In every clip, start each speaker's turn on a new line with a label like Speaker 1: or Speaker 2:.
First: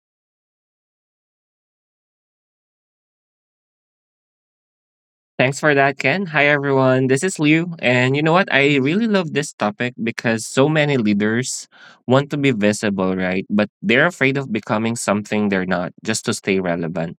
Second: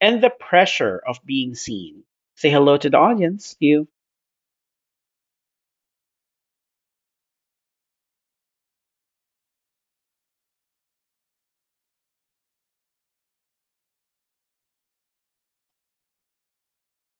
Speaker 1: and the pressure of being seen. Say hello to the audience, you.
Speaker 2: Thanks for that, Ken. Hi, everyone. This is Liu. And you know what? I really love this topic because so many leaders want to be visible, right? But they're afraid of becoming something they're not just to stay relevant.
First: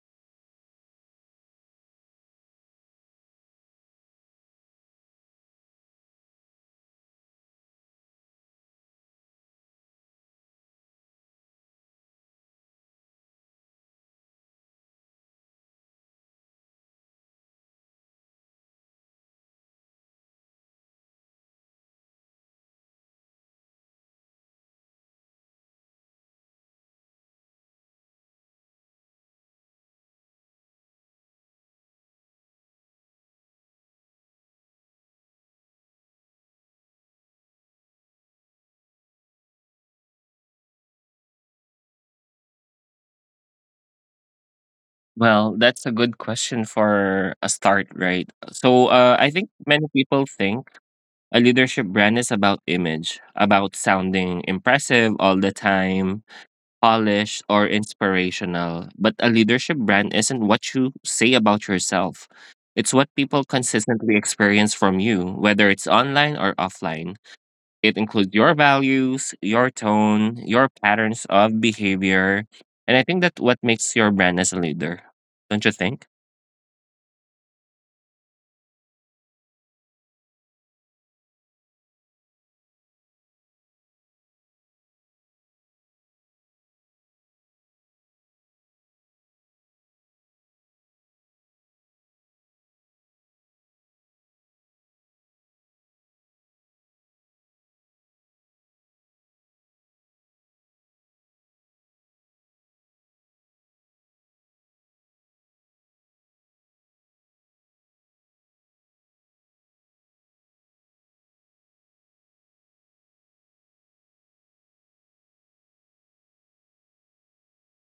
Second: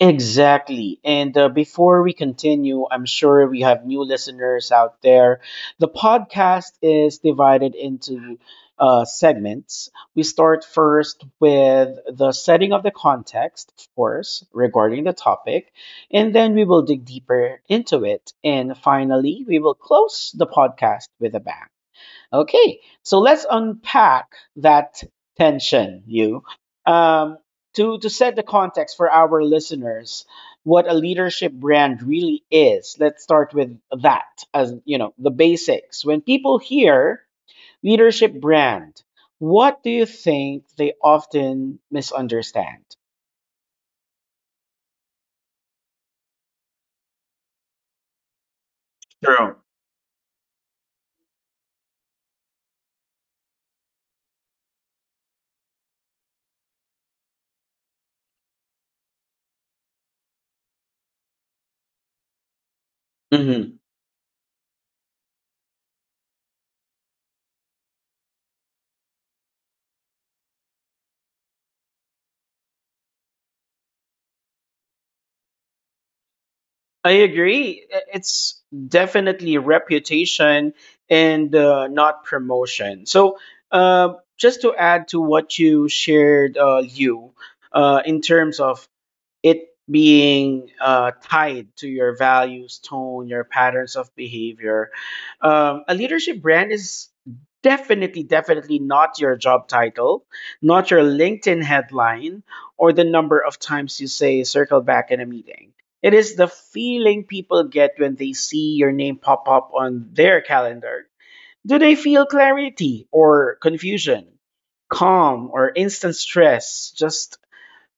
Speaker 1: Exactly. And before we continue, I'm sure we have new listeners out there. The podcast is divided into segments. We start first with the setting of the context, of course, regarding the topic, and then we will dig deeper into it. And finally, we will close the podcast with a bang. Okay, so let's unpack that tension, you. Um, to set the context for our listeners, what a leadership brand really is, let's start with that as, you know, the basics. When people hear leadership brand, what do you think they often misunderstand?
Speaker 2: Well, that's a good question for a start, right? So I think
Speaker 1: Sure.
Speaker 2: many people think a leadership brand is about image, about sounding impressive all the time, polished or inspirational, but a leadership brand isn't what you say about yourself. It's what people consistently experience from you, whether it's online or offline. It includes your values, your tone, your patterns of behavior. And I think that what makes your brand as a leader. Don't you think?
Speaker 1: I agree. It's definitely reputation and not promotion. So, just to add to what you shared, you, in terms of it being tied to your values, tone, your patterns of behavior. A leadership brand is definitely not your job title, not your LinkedIn headline, or the number of times you say circle back in a meeting. It is the feeling people get when they see your name pop up on their calendar. Do they feel clarity or confusion, calm or instant stress, just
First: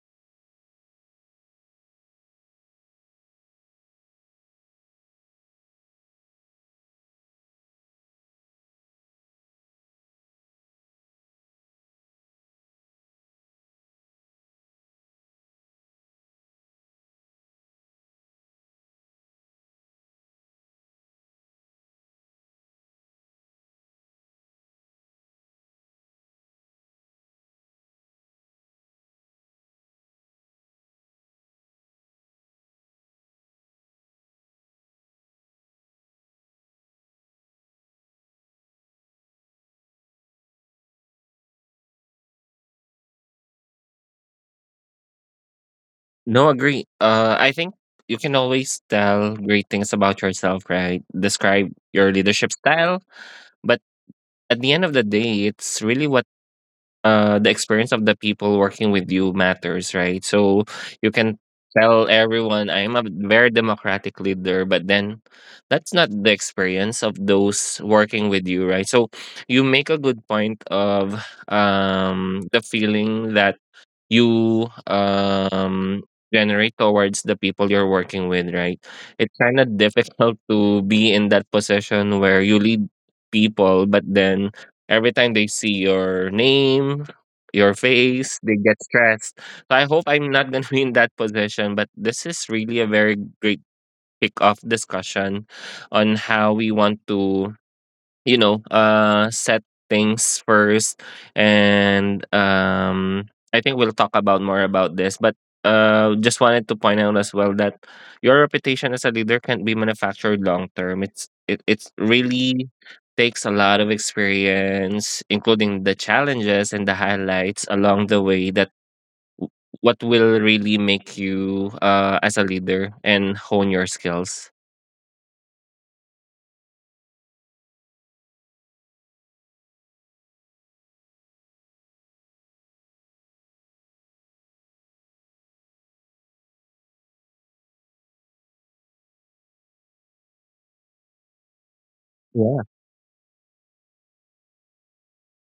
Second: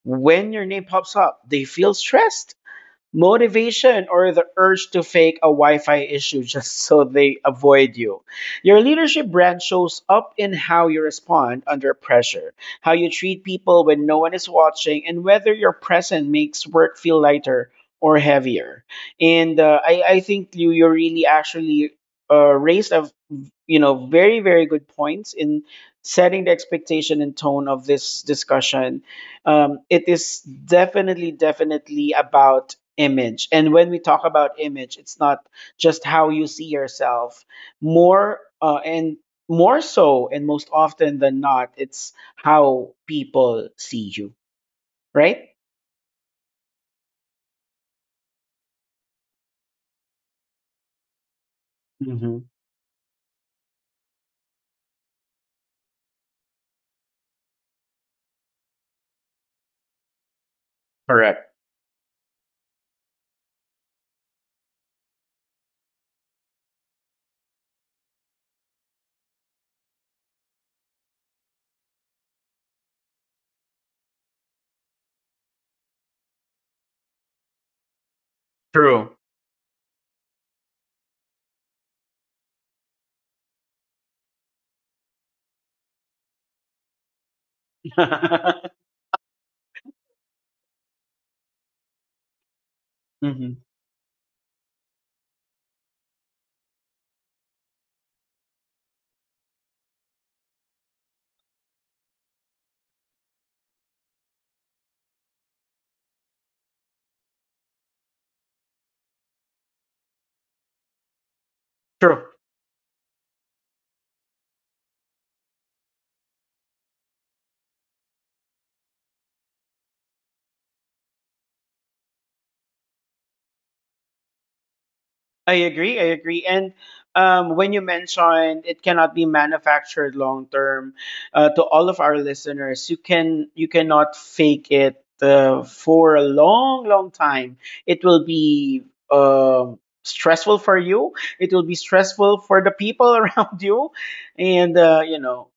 Speaker 1: when your name pops up, they feel stressed motivation or the urge to fake a Wi-Fi issue just so they avoid you. Your leadership brand shows up in how you respond under pressure, how you treat people when no one is watching, and whether your presence makes work feel lighter or heavier. And I think you really actually raised a you know very good points in setting the expectation and tone of this discussion. It is definitely about image. And when we talk about image, it's not just how you see yourself. More uh, and More so, and most often than not, it's how people see you, right?
Speaker 2: No, agree. I think you can always tell great things about yourself, right? Describe your
Speaker 1: Hmm.
Speaker 2: leadership style, but at the end of the day, it's really what the experience of the people working with you matters, right? So you can
Speaker 1: Correct.
Speaker 2: tell everyone I'm a very democratic leader, but then that's not the experience of those working with you, right? So you make a good point of the feeling that you generate towards the people you're working with, right?
Speaker 1: True.
Speaker 2: It's kind of difficult to be in that position where you lead people, but then every time they see your name, your face, they get stressed. So I hope I'm not going to be in that position, but this is really a very
Speaker 1: Hmm.
Speaker 2: great kick off discussion on how we want to set things first, and I think we'll talk about more about this, but just wanted to point out as well that your reputation as a leader can't be manufactured long term. It's
Speaker 1: True.
Speaker 2: really takes a lot of experience including the challenges and the highlights along the way that what will really make you as a leader and hone your skills.
Speaker 1: I agree. I agree. And when you mentioned it cannot be manufactured long term, to all of our listeners, you cannot fake it for a long, long time. It will be stressful for you. It will be stressful for
Speaker 2: Yeah.
Speaker 1: the people around you, and you know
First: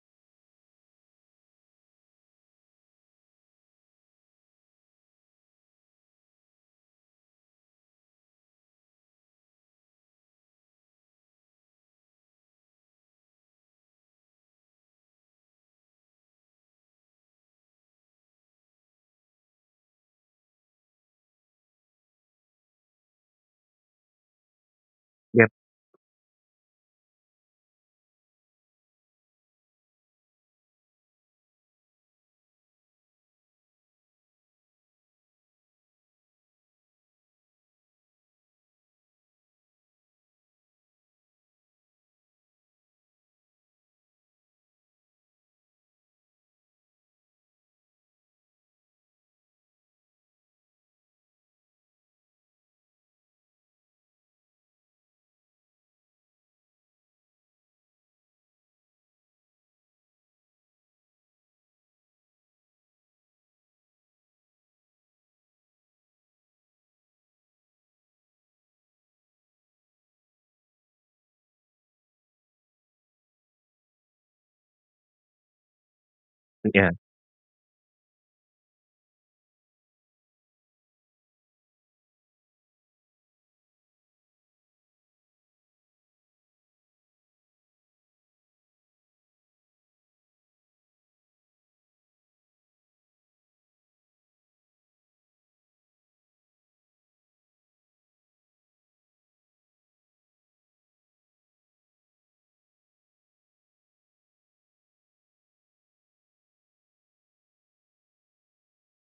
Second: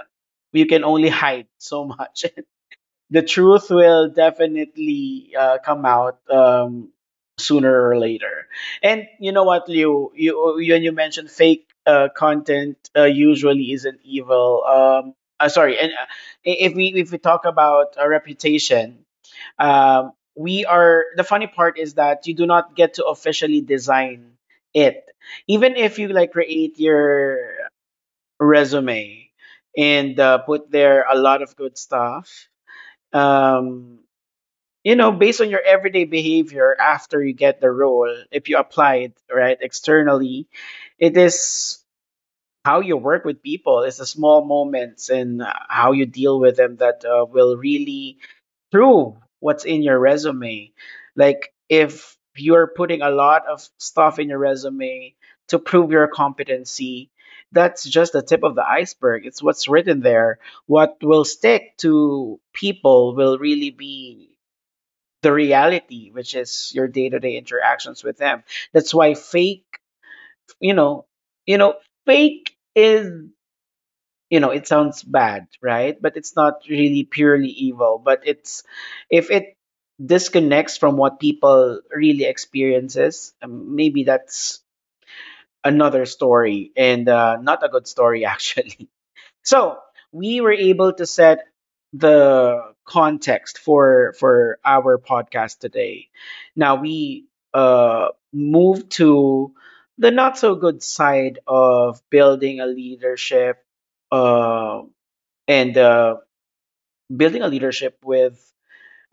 Speaker 1: you can only hide so much. The truth will definitely come out sooner or later. And you know what, Liu, when you mentioned fake content usually isn't evil. Sorry, and I- if we talk about a reputation, we are the funny part is that you do not get to officially design it, even if you like create your resume and put there a lot of good stuff. Um, you know, based on your everyday behavior after you get the role, if you apply it right externally, it is how you work with people. It's the small moments and how you deal with them that will really prove what's in your resume. Like if you're putting a lot of stuff in your resume to prove your competency, that's just the tip of the iceberg. It's what's written there. What will stick to people will really be the reality, which is your day to day interactions with them. That's why fake, you know, you know, fake is, you know, it sounds bad, right? But it's not
Speaker 2: Yep.
Speaker 1: really purely evil. But it's if it disconnects from what people really experiences, maybe that's another story and not a good story actually. So we were able to set the context for our podcast today. Now we move to the not so good side of building a leadership uh and building a leadership with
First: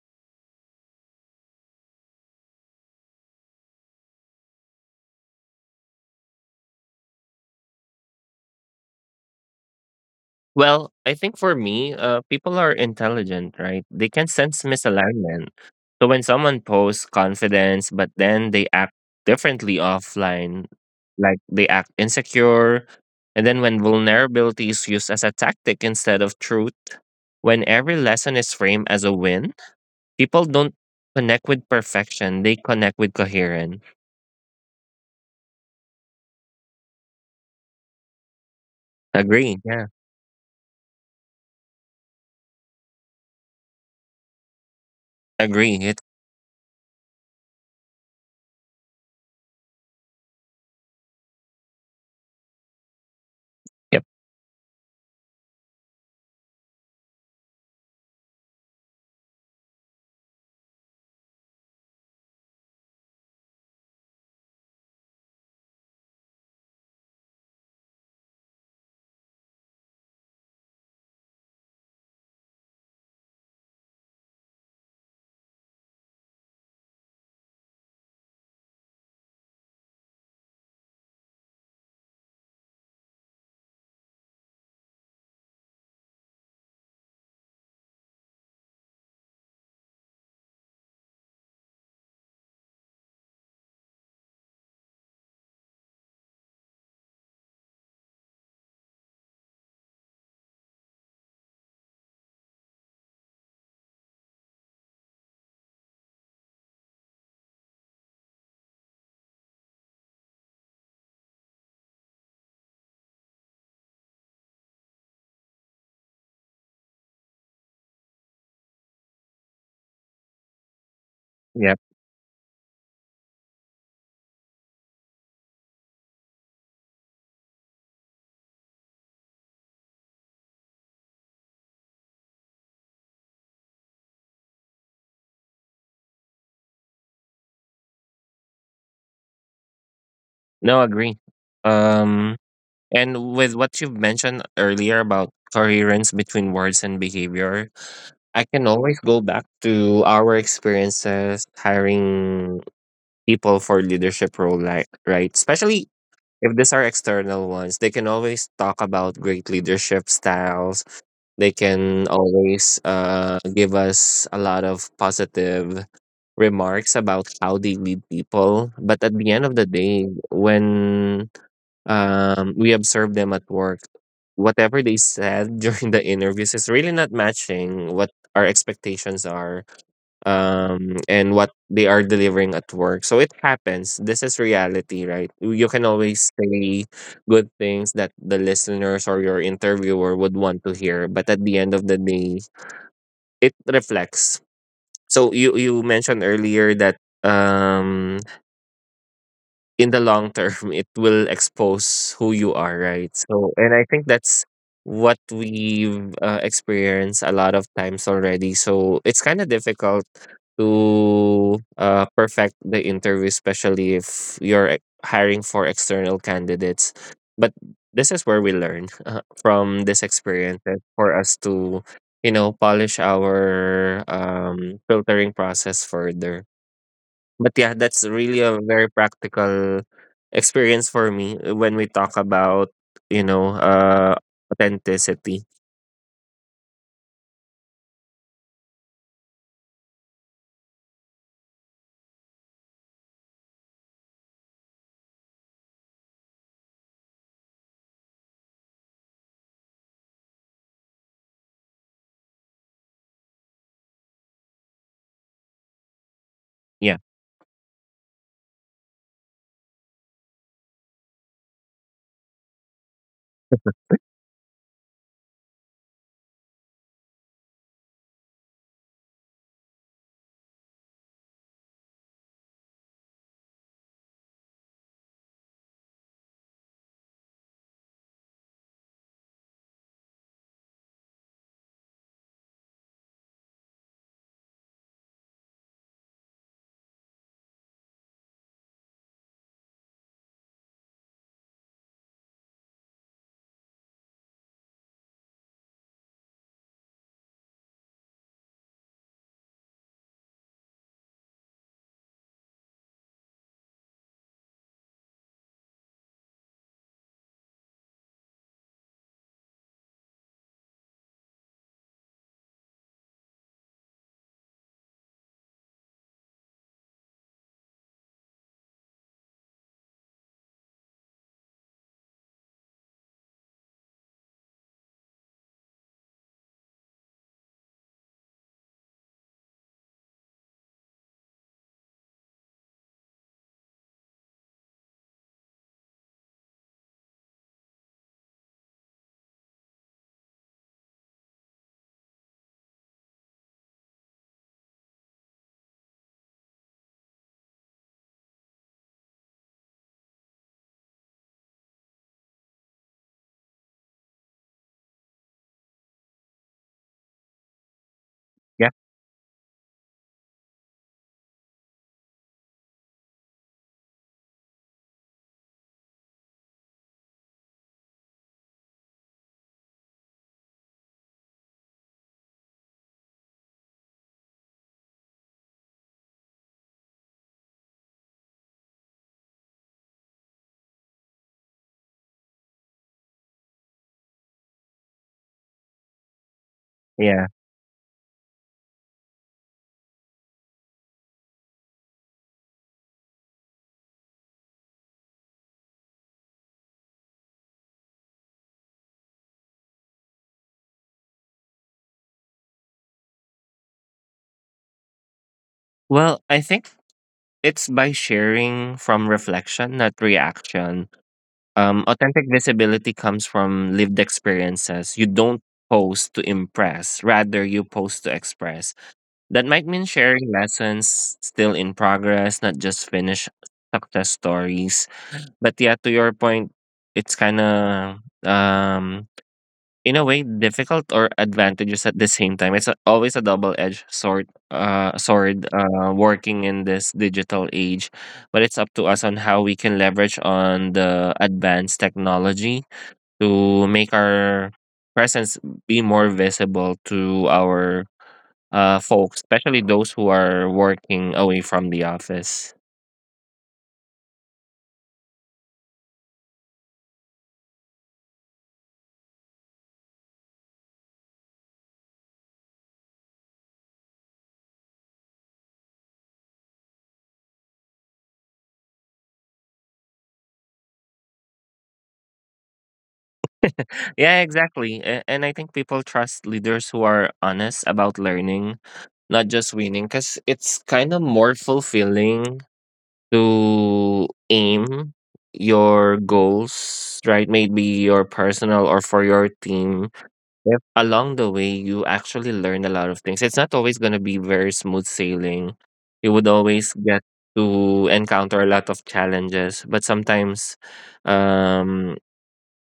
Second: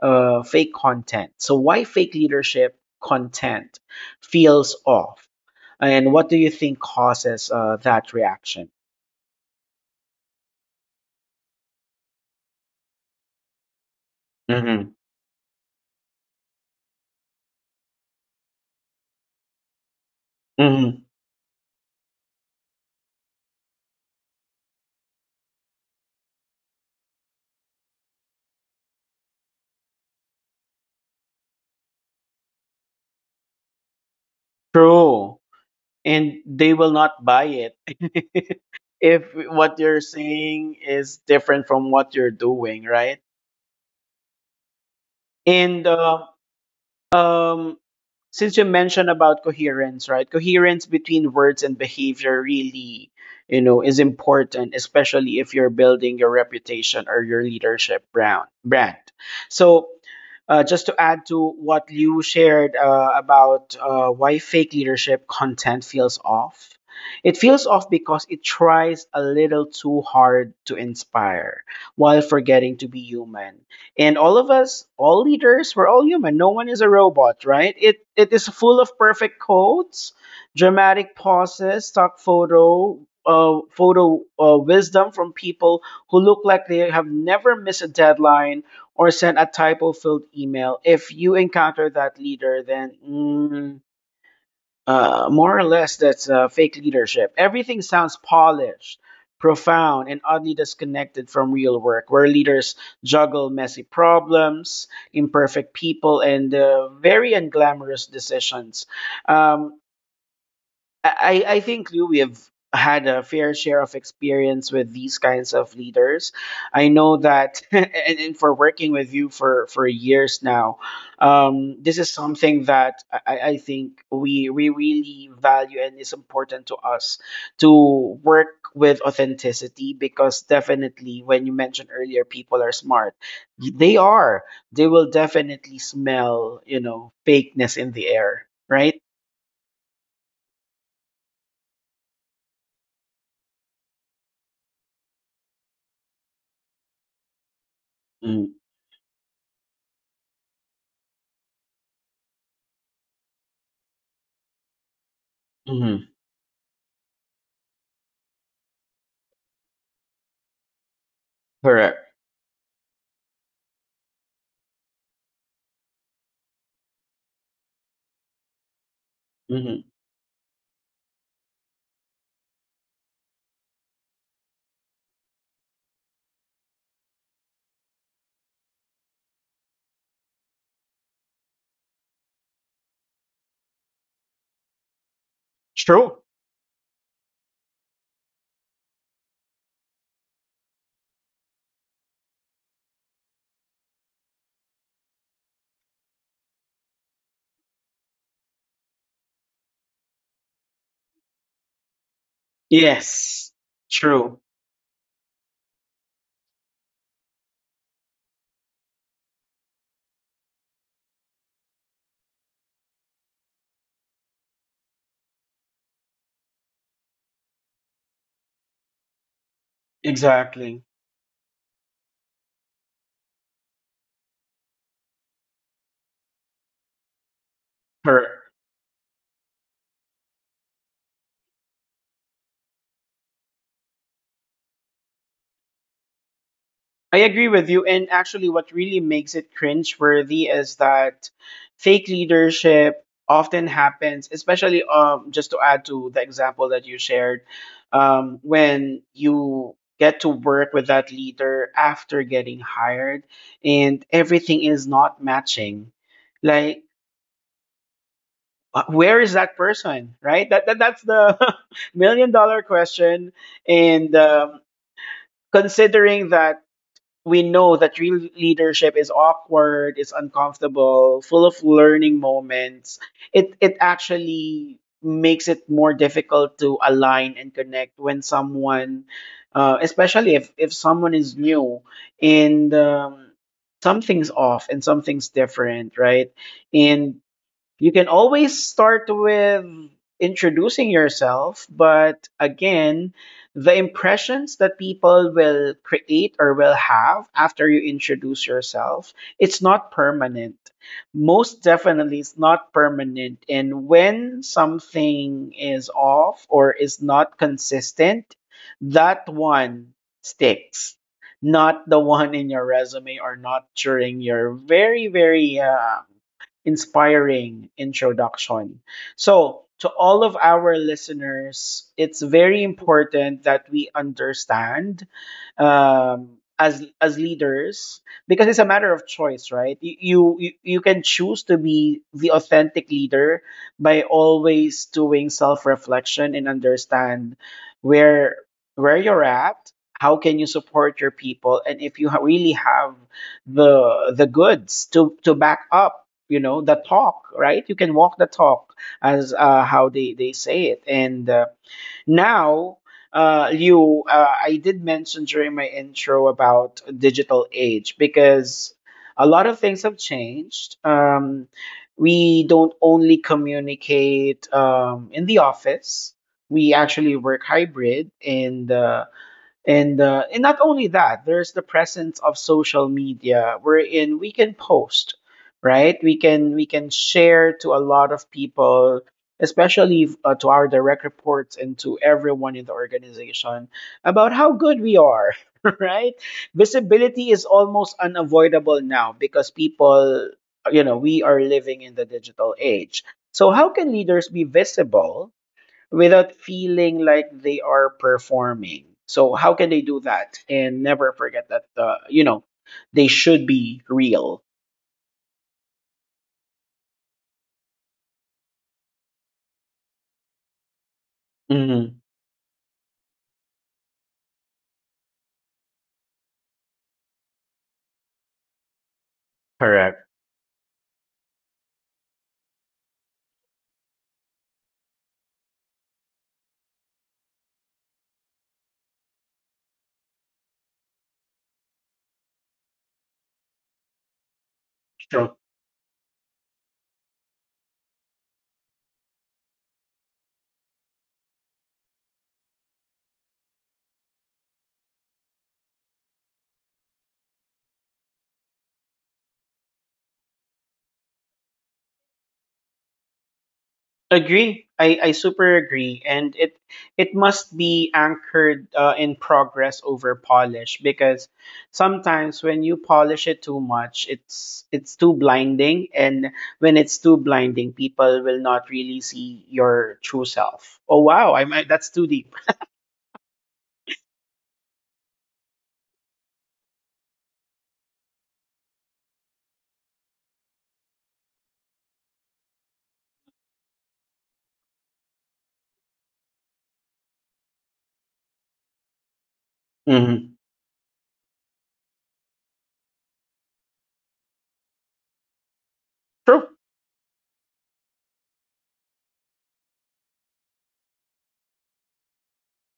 Speaker 1: fake content. So why fake leadership content feels off? And what do you think causes that reaction?
Speaker 2: Well, I think for me, people are intelligent, right? They can sense
Speaker 1: Mm-hmm.
Speaker 2: misalignment. So when someone posts confidence, but then they act differently offline,
Speaker 1: Mm-hmm.
Speaker 2: like they act insecure, and then when vulnerability is used as a tactic instead of truth, when every lesson is framed as a win, people don't connect with perfection. They connect with coherent.
Speaker 1: True. And they will not buy it if
Speaker 2: Agree.
Speaker 1: what
Speaker 2: Yeah.
Speaker 1: you're saying is different from what you're doing, right?
Speaker 2: Agree.
Speaker 1: And
Speaker 2: It,
Speaker 1: um, since you mentioned about coherence, right? Coherence between words and behavior really, you know, is
Speaker 2: yep.
Speaker 1: important, especially if you're building your reputation or your leadership brand. Brand. So, just to add to what you shared about why fake leadership content feels off, it feels off because it tries a little too hard to inspire while forgetting to be human. And all of us, all leaders, we're all human. No one is a robot, right? It is full of perfect quotes, dramatic pauses, stock photo, wisdom from people who look like they have never missed a deadline or send a typo filled email. If you encounter that leader, then more or less that's fake leadership. Everything sounds polished, profound, and oddly disconnected from real work, where leaders juggle messy problems, imperfect people, and very unglamorous decisions. Um, I think Lou, we have had a fair share of experience with these kinds of leaders. I know that, and for working with you for years now,
Speaker 2: Yep.
Speaker 1: this is something that I think we really value and is important to us to work with authenticity because definitely when you mentioned earlier people are smart, they are, they will definitely smell you know fakeness in the air, right?
Speaker 2: No, agree. Um, And with what you've mentioned earlier about coherence between words and behavior, I
Speaker 1: Mm-hmm.
Speaker 2: can always go back to our experiences hiring people for leadership role, like, right? Especially if these are external ones, they can always talk about great leadership styles. They can always give us a lot of positive remarks about how they lead people. But at the end of the
Speaker 1: Hmm.
Speaker 2: day, when we observe them at work. Whatever they said during the interviews is really not matching what our expectations are and what they are delivering at work. So it happens. This is reality, right? You can
Speaker 1: True.
Speaker 2: always say good things that the listeners or your interviewer would want to hear, but at the end of the day, it reflects. So you mentioned earlier that um in the long term it will expose who you are, right?
Speaker 1: Yes,
Speaker 2: So and I think
Speaker 1: true.
Speaker 2: that's what we've experienced a lot of times already, so it's kind of difficult to perfect the interview, especially if you're hiring for external candidates, but this is where we learn from this experience that
Speaker 1: Exactly.
Speaker 2: for us to you know polish our filtering process further. But yeah, that's really
Speaker 1: Correct.
Speaker 2: a very practical experience for me when we talk about, you know, authenticity.
Speaker 1: I agree with you. And actually, what really makes it cringe worthy is that fake leadership often happens, especially just to add to the example that you shared, when you get to work with that leader after getting hired and everything is not matching. Like,
Speaker 2: Yeah.
Speaker 1: where is that person right that's the million dollar question and considering that we know that real leadership is awkward, it's uncomfortable, full of learning moments. It actually makes it more difficult to align and connect when someone especially if someone is new and something's off and something's different, right? And you can always start with introducing yourself, but again, the impressions that people will create or will have after you introduce yourself, it's not permanent. Most definitely, it's not permanent. And when something is off or is not consistent, that one sticks. Not the one in your resume or not during your very, very inspiring introduction. So, to all of our listeners, it's very important that we understand as leaders because it's a matter of choice, right? You can choose to be the authentic leader by always doing self reflection and understand where where you're at. How can you support your people, and if you really have the goods to back up you know the talk, right? You can walk the talk as how they say it and now you I did mention during my intro about digital age
Speaker 2: Yeah.
Speaker 1: because a lot of things have changed. We don't only communicate in the office. We actually work hybrid and and not only that, there's the presence of social media wherein we can post, right? We can share to a lot of people, especially to our direct reports and to everyone in the organization about how good we are, right?
Speaker 2: Yeah.
Speaker 1: Visibility is almost unavoidable now because people, you know, we are living in the digital age. So how can leaders be visible without feeling like they are performing? So how can they do that and never forget that you know they should be real?
Speaker 2: Well, I think it's by sharing from reflection, not reaction.
Speaker 1: Hmm.
Speaker 2: Authentic visibility comes from lived experiences. You don't post to impress, rather you post to express. That might mean
Speaker 1: Correct.
Speaker 2: sharing lessons still in progress, not just finished success stories. But yeah, to your point, it's kind of um in a way difficult or advantages at the same time. It's a, always a double-edged sword. Uh,
Speaker 1: True.
Speaker 2: sword. Uh, working in this digital age, but it's up to us on how we can leverage on the advanced technology to make our presence be more visible to our folks, especially those who are working away from the office.
Speaker 1: Agree. I super agree, and it must be anchored in progress over polish because sometimes when you polish it too much, it's too blinding, and when it's too blinding, people will not really see your true self. Oh wow, I might that's too deep.
Speaker 2: Yeah, exactly. And I think people trust leaders who are honest about learning, not just winning, because it's kind of more fulfilling to aim your goals, right? Maybe your personal or for your team.
Speaker 1: Hmm.
Speaker 2: If along the way you actually learn a lot of things, it's not always going to be very smooth sailing. You would always get to encounter a lot of challenges, but sometimes um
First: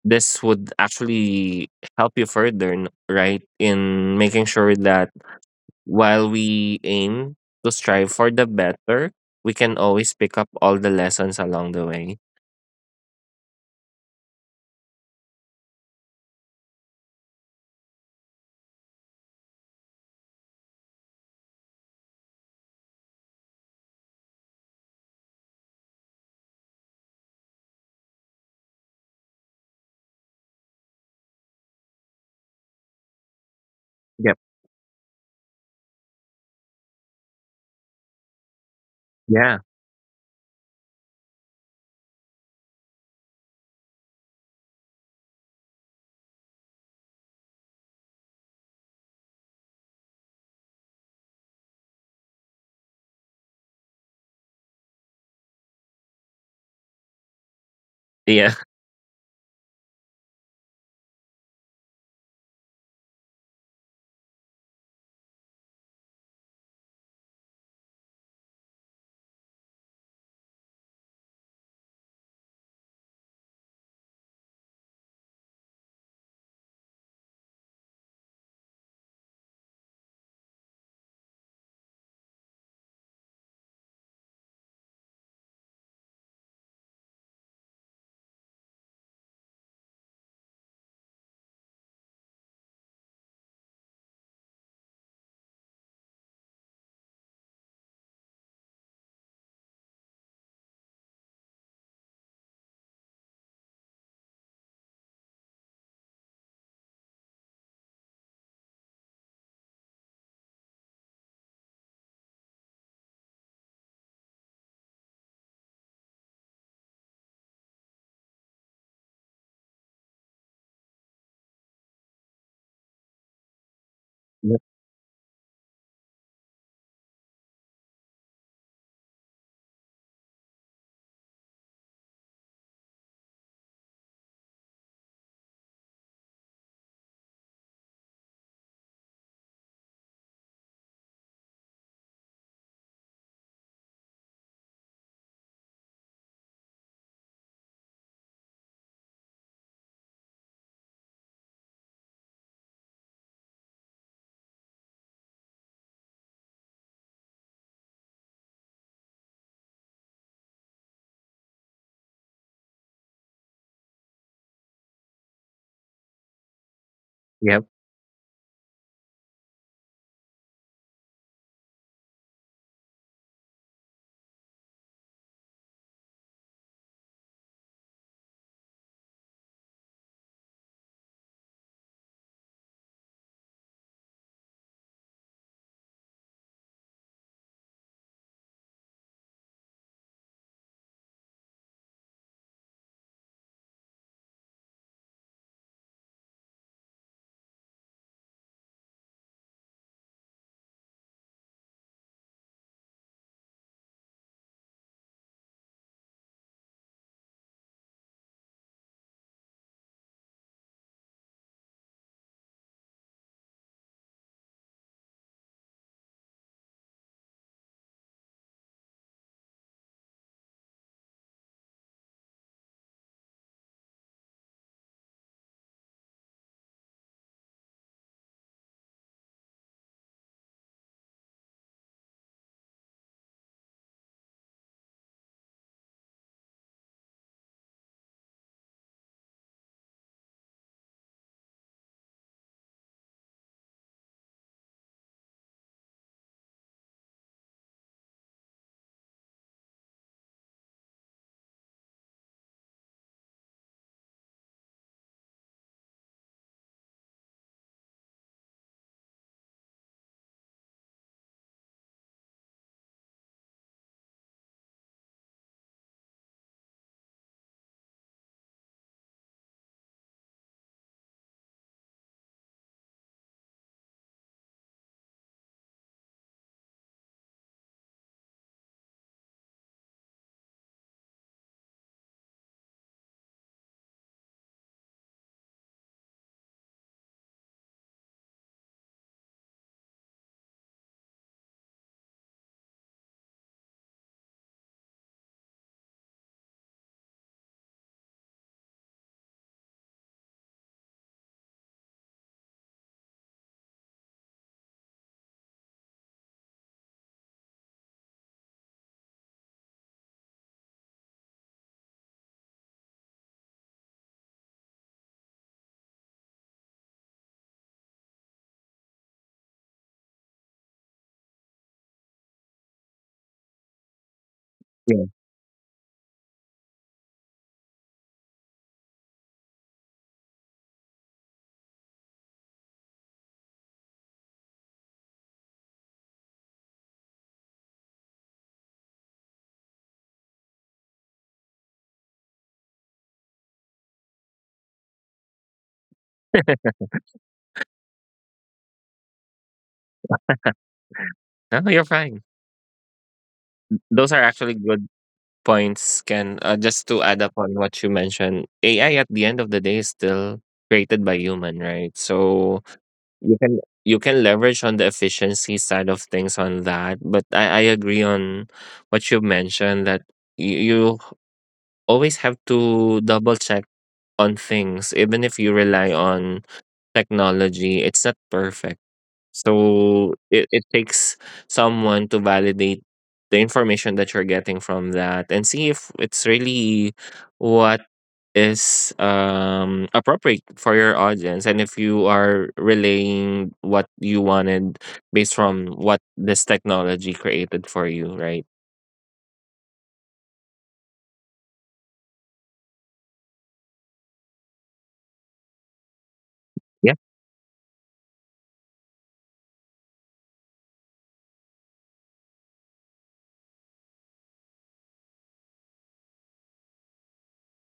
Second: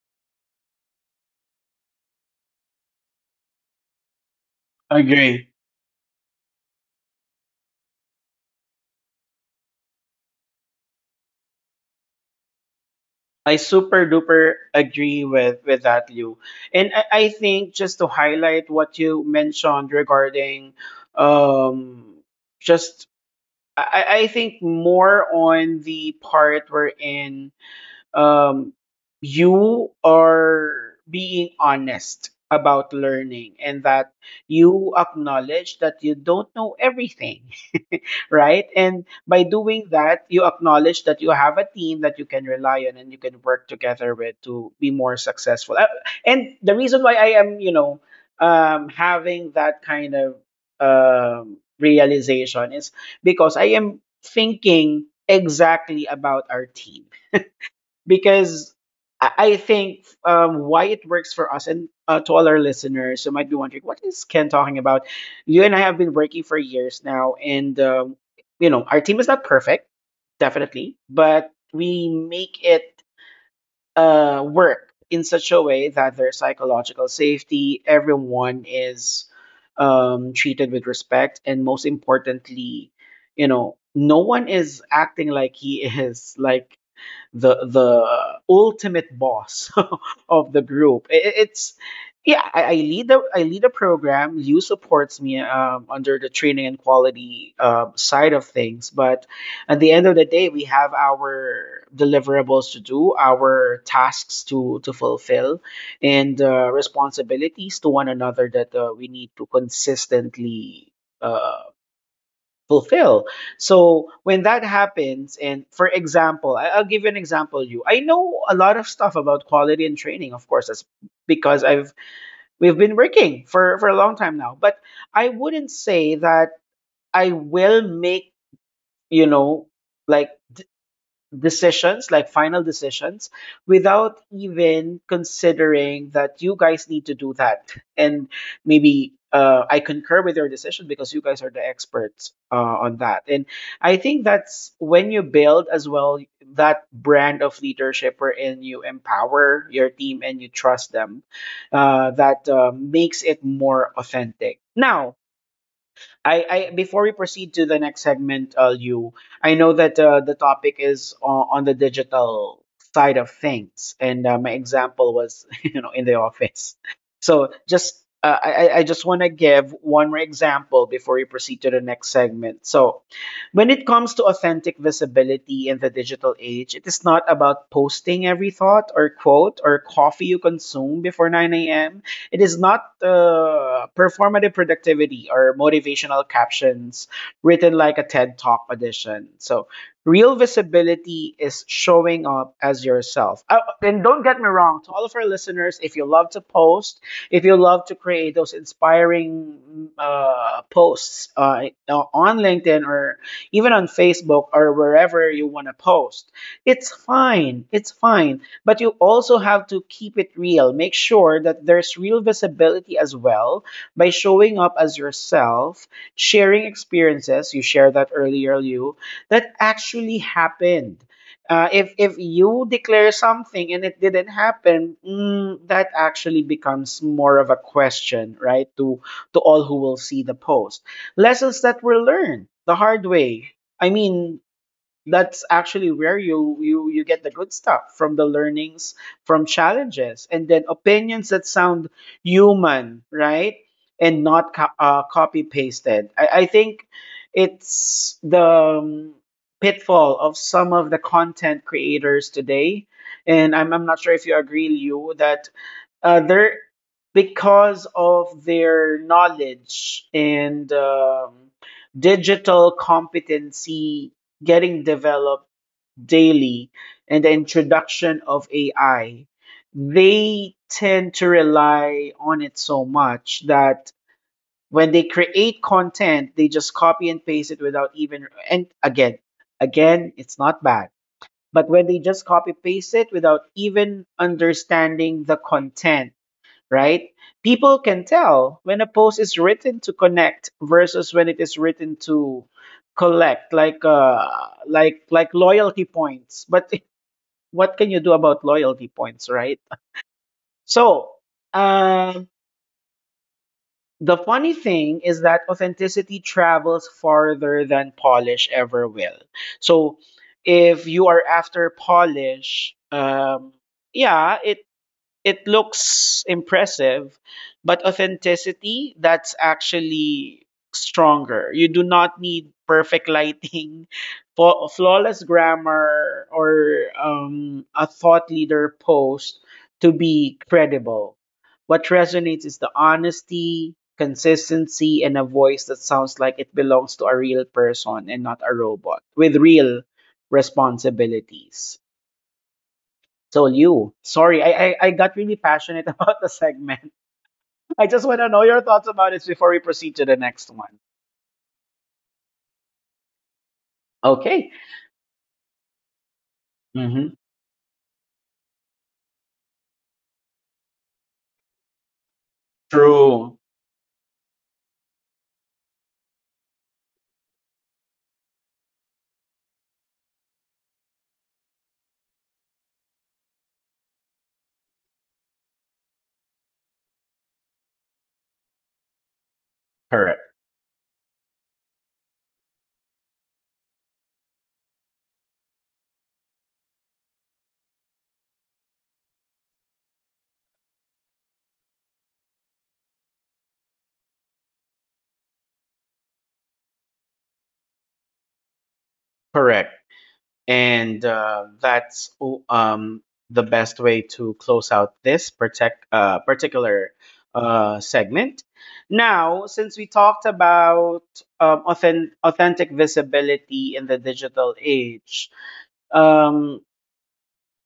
Speaker 2: this would actually help you further right in making sure that
Speaker 1: Agree.
Speaker 2: while we aim to strive for the better, we can always pick up all the lessons along the way.
Speaker 1: I super duper agree with that, Liu. And I think just to highlight what you mentioned regarding um just I think more on the part wherein um you are being honest about learning and that
Speaker 2: Yep.
Speaker 1: you acknowledge that you don't know everything, right? And by
Speaker 2: Yeah.
Speaker 1: doing that, you acknowledge that you have a team that you can rely on and you can work together with to be more successful. And the reason why I am, having that kind of realization is because I am thinking exactly about our team
Speaker 2: Yeah.
Speaker 1: because I think why it works for us and, to all our listeners who might be wondering, what is Ken talking about? You and I have been working for years now, and, you know, our team is not perfect, definitely, but we make it work in such a way that there's psychological safety. Everyone is treated with respect, and most importantly, you know, no one is acting like he is like the ultimate boss of the group. It's yeah, I lead the I lead a program. You supports me under the training and quality, uh, side of things, but at the end of the day, we have our deliverables to do, our tasks to fulfill, and, responsibilities to one another that, we need to consistently. Uh, fulfill. So when that happens, and for example, I'll give you an example. You, I know a lot of stuff about quality and training, of course, that's because I've we've been working for a long time now.
Speaker 2: Yep.
Speaker 1: But I wouldn't say that I will make, you know like decisions, like final decisions, without even considering that you guys need to do that. And maybe, I concur with your decision because you guys are the experts, on that. And I think that's when you build as well that brand of leadership wherein you empower your team and you trust them, that, makes it more authentic. Now, I, before we proceed to the next segment, I know that, the topic is, on the digital side of things, and, my example was, you know, in the office. So
Speaker 2: Yep.
Speaker 1: just, I just want to give one more example before we proceed to the next segment. So, when it comes to authentic visibility in the digital age, it is not about posting every thought or quote or coffee you consume before 9 a.m. It is not, performative productivity or motivational captions written like a TED Talk edition. So real visibility is showing up as yourself. And don't get me wrong, to all of our listeners, if you love to post, if you love to create those inspiring, posts, on LinkedIn or even on Facebook or wherever you want to post, it's fine. It's fine, but you also have to keep it real. Make sure that there's real visibility as well by showing up as yourself, sharing experiences. You shared that earlier, you that actually happened. If you declare something and it didn't happen, that actually becomes more of a question, right? To all who will see the post. Lessons that were learned the hard way. I mean, that's actually where you get the good stuff from the learnings from challenges and then opinions that sound human, right, and not copy pasted. I think it's the, um, pitfall of some of the content creators today, and I'm not sure if you agree, Liu, that, they're, because of their knowledge and, digital competency getting developed daily and the introduction of AI, they tend to rely on it so much that when they create content, they just copy and paste it without even, and again, again, it's not bad. But when they just copy paste it without even understanding the content, right? People can tell when a post is written to connect versus when it is written to collect, like, loyalty points. But what can you do about loyalty points, right? So, um, the funny thing is that authenticity travels farther than polish ever will. So if you are after polish, yeah, it looks impressive, but authenticity, that's actually stronger. You do not need perfect lighting,
Speaker 2: Yeah.
Speaker 1: flawless grammar, or, a thought leader post to be credible. What resonates is the honesty, consistency, and a voice that sounds like it belongs to a real person and not a robot with real responsibilities. So Liu, sorry, I got really passionate about the segment. I just want to know your thoughts about it before we proceed to the next one.
Speaker 2: No, you're fine. Those are actually
Speaker 1: Okay.
Speaker 2: good points, Can Just to
Speaker 1: Hmm.
Speaker 2: add up on what you mentioned, AI at the end of the day is still created by human, right? So you
Speaker 1: True.
Speaker 2: can you can leverage on the efficiency side of things on that, but I agree on what you mentioned that you always have to double check on things even if you rely on technology. It's not perfect, so
Speaker 1: Correct.
Speaker 2: it takes someone to validate the information that you're getting from that and see if it's really what is appropriate for your audience and if you are relaying what you wanted based from what this technology created for you, right?
Speaker 1: Correct. And, that's, um the best way to close out this protect
Speaker 2: Yeah,
Speaker 1: particular, segment. Now, since we talked about, authentic visibility in the digital age, um,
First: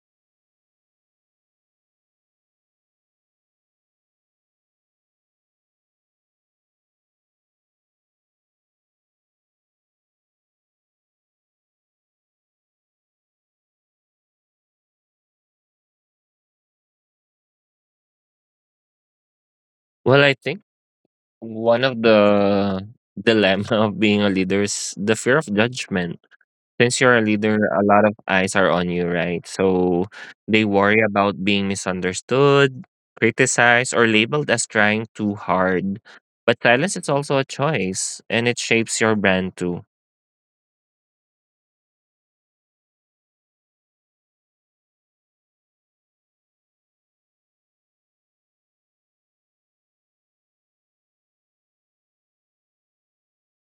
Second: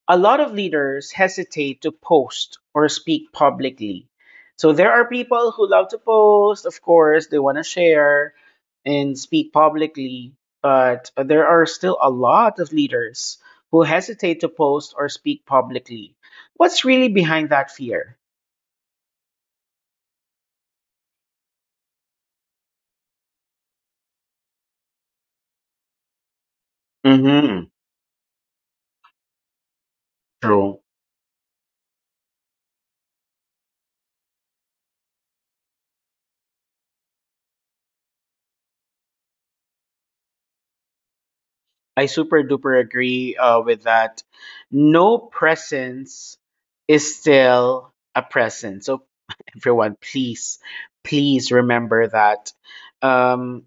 Speaker 1: a lot of leaders hesitate to post or speak publicly. So there are people who love to post, of course, they want to share and speak publicly, but there are still a lot of leaders who hesitate to post or speak publicly. What's really behind that fear?
Speaker 2: well I think one of the dilemma of being a leader is the fear of judgment. Since you're a leader,
Speaker 1: Mm-hmm.
Speaker 2: a lot of eyes are on you, right? So they
Speaker 1: True.
Speaker 2: worry about being misunderstood, criticized, or labeled as trying too hard, but silence is also a choice and it shapes your brand too.
Speaker 1: I super duper agree, with that. No presence is still a presence. So everyone, please, please remember that. Um,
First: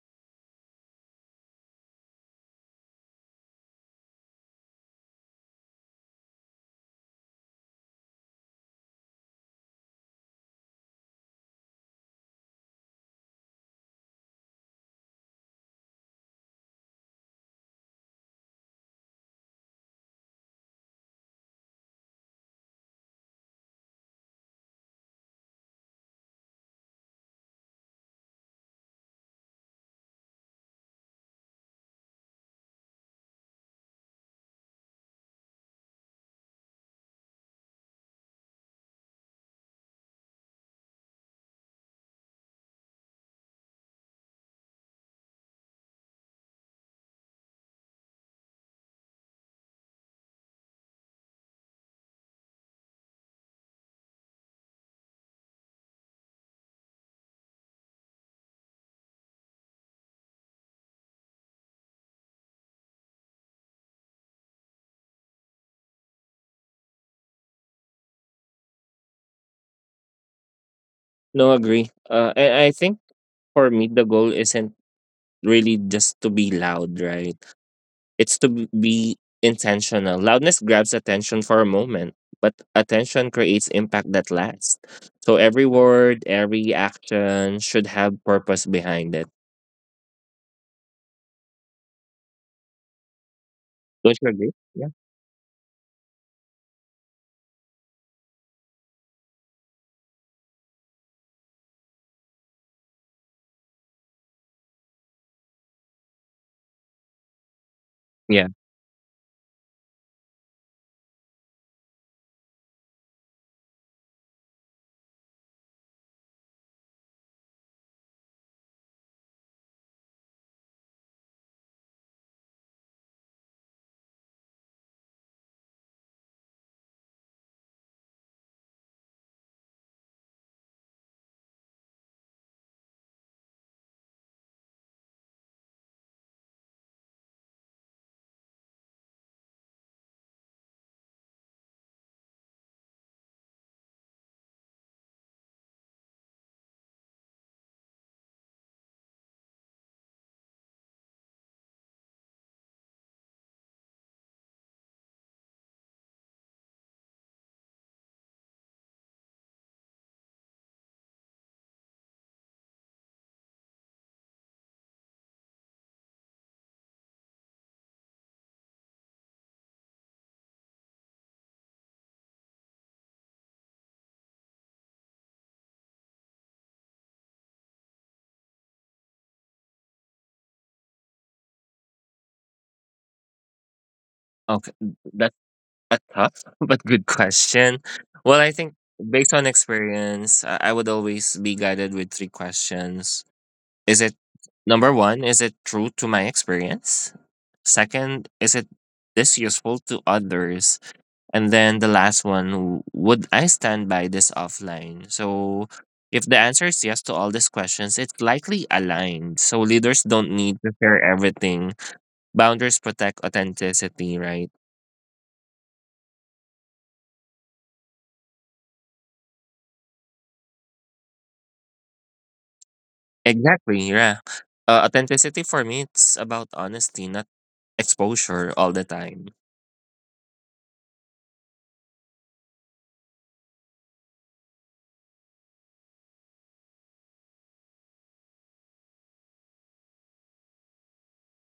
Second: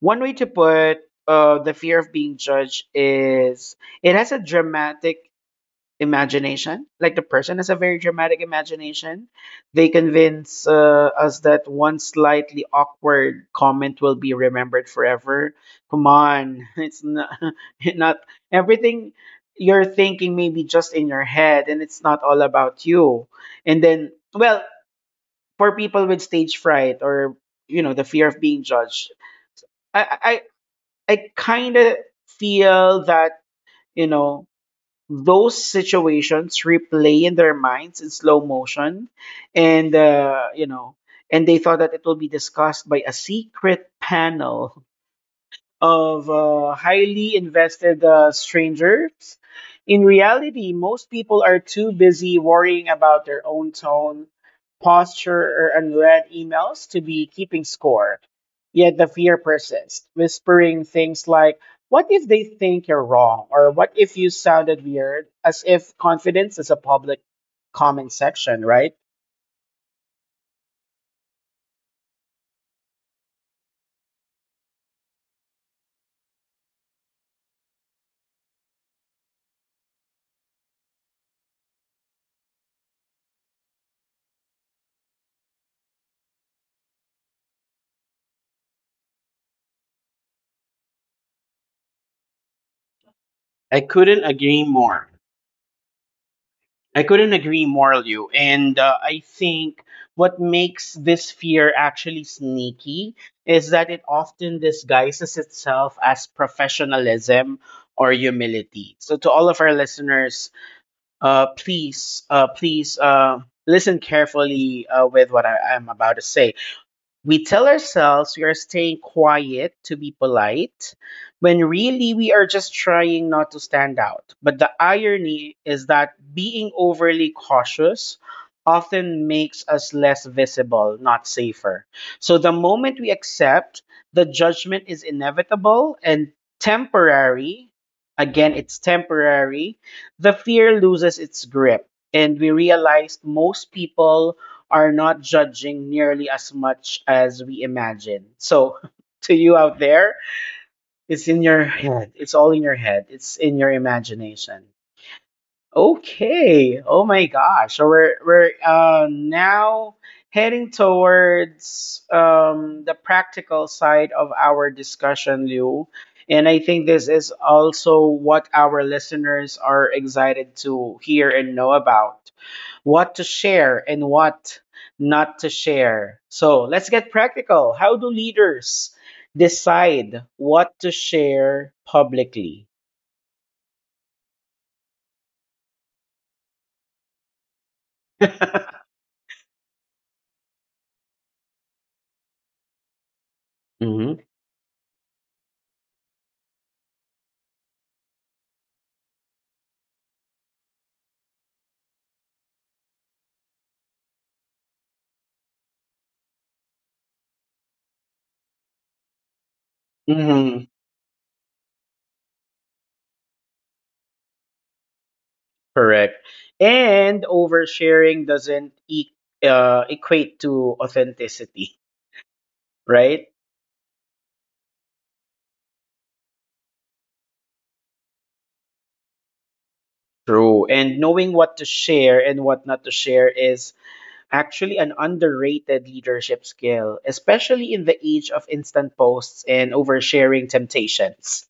Speaker 1: one way to put, the fear of being judged is it has a dramatic imagination. Like the person has a very dramatic imagination. They convince, us that one slightly awkward comment will be remembered forever. Come on, it's not, not everything you're thinking, maybe just in your head, and it's not all about you. And then, well, for people with stage fright or, you know, the fear of being judged, i I kind of feel that, you know, those situations replay in their minds in slow motion and, you know, and they thought that it will be discussed by a secret panel of, highly invested, strangers. In reality, most people are too busy worrying about their own tone, posture, or unread emails to be keeping score. Yet the fear persists, whispering things like, what if they think you're wrong? Or what if you sounded weird? As if confidence is a public comment section, right?
Speaker 2: No, agree. I think for me, the goal isn't really just to be loud, right? It's to be intentional. Loudness grabs attention for a moment, but attention creates impact that lasts. So every word, every action should have purpose behind it.
Speaker 1: I
Speaker 2: Don't
Speaker 1: couldn't
Speaker 2: you agree?
Speaker 1: agree
Speaker 2: Yeah.
Speaker 1: more. I couldn't agree more, Liu. And, I think what makes this fear actually sneaky is that it often disguises itself as professionalism or
Speaker 2: Yeah.
Speaker 1: humility. So, to all of our listeners, please, listen carefully, with what I am about to say. We tell ourselves we are staying quiet to be polite, when really we are just trying not to stand out. But the irony is that being overly cautious often makes us less visible, not safer. So the moment we accept the judgment is inevitable and temporary, again, it's temporary, the fear loses its grip. And we realize most people are not judging nearly as much as we imagine. So, to you out there, it's in your head. It's all in your head. It's in your imagination. Okay. Oh my gosh. So we're now heading towards, the practical side of our discussion, Liu. And I think this is also what our listeners are excited to hear and know about what to share and what not to share. So let's get practical. How do leaders decide what to share publicly?
Speaker 2: Okay. That's a tough but good question. Well, I think based on experience, I would always be guided with three questions. Is
Speaker 1: Hmm.
Speaker 2: it Number one, is it true to my experience? Second, is it this useful to others? And then the last one, would I stand by this offline? So, if the answer is yes to all these questions, it's likely aligned. So, leaders don't need
Speaker 1: Hmm.
Speaker 2: to share everything. Boundaries protect authenticity, right?
Speaker 1: Correct. And oversharing doesn't equate to authenticity, right?
Speaker 2: Exactly, yeah. Authenticity for me, it's about honesty, not exposure all the time.
Speaker 1: True. And knowing what to share and what not to share is actually an underrated leadership skill, especially in the age of instant posts and oversharing temptations,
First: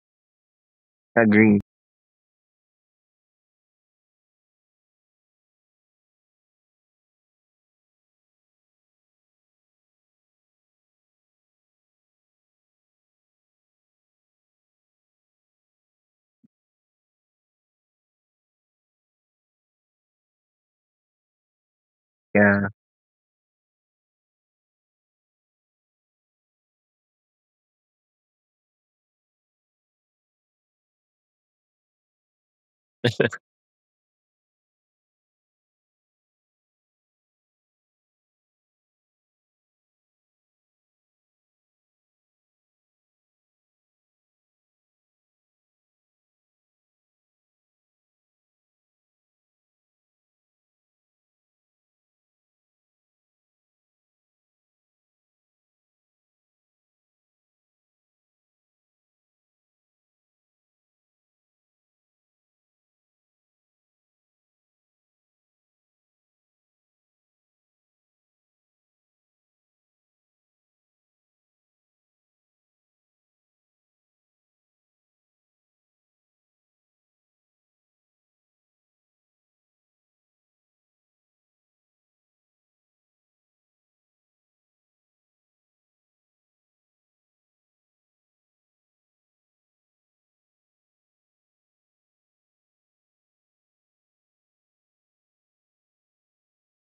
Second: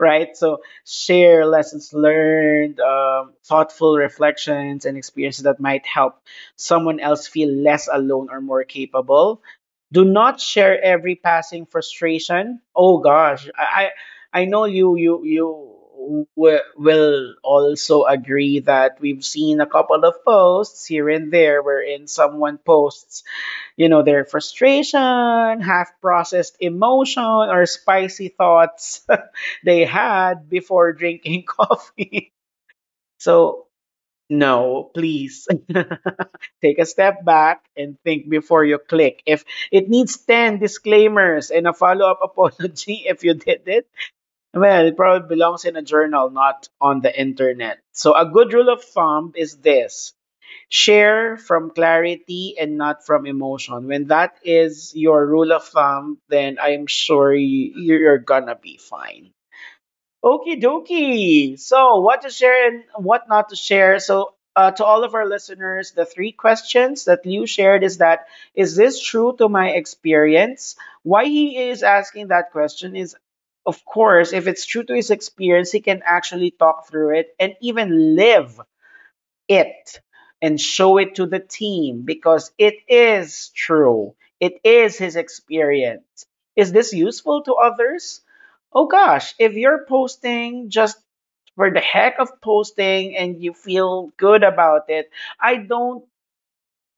Speaker 1: right? So share
Speaker 2: Agree,
Speaker 1: lessons learned, thoughtful reflections, and experiences that might help someone else feel less alone or more capable. Do not share every passing frustration. Oh gosh, I know you will also agree that we've seen a couple of posts here and there wherein someone
Speaker 2: yeah.
Speaker 1: posts, you know, their frustration, half processed emotion, or spicy thoughts they had before drinking coffee. So, no, please take a step back and think before you click. If it needs 10 disclaimers and a follow up apology if you did it, well, it probably belongs in a journal, not on the internet. So, a good rule of thumb is this: share from clarity and not from emotion. When that is your rule of thumb, then I'm sure you, you're gonna be fine. Okie dokie. So, what to share and what not to share. So, to all of our listeners, the three questions that Liu shared is that, is this true to my experience? Why he is asking that question is, of course, if it's true to his experience, he can actually talk through it and even live it and show it to the team because it is true. It is his experience. Is this useful to others? Oh gosh, if you're posting just for the heck of posting and you feel good about it, I don't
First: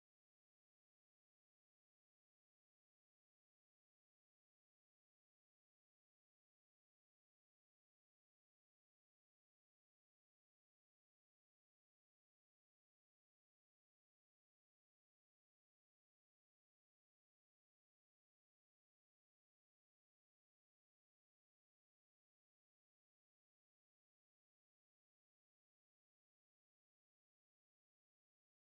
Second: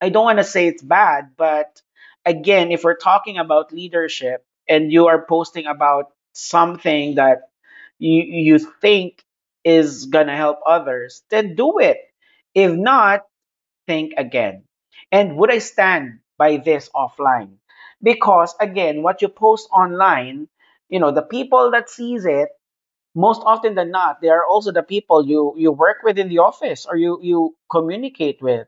Speaker 1: I don't want to say it's bad, but again, if we're talking about leadership and you are posting about something that you think is going to help others, then do it. If not, think again. And would I stand by this offline? Because again, what you post online, the people that sees it, most often than not, they are also the people you work with in the office or you communicate with.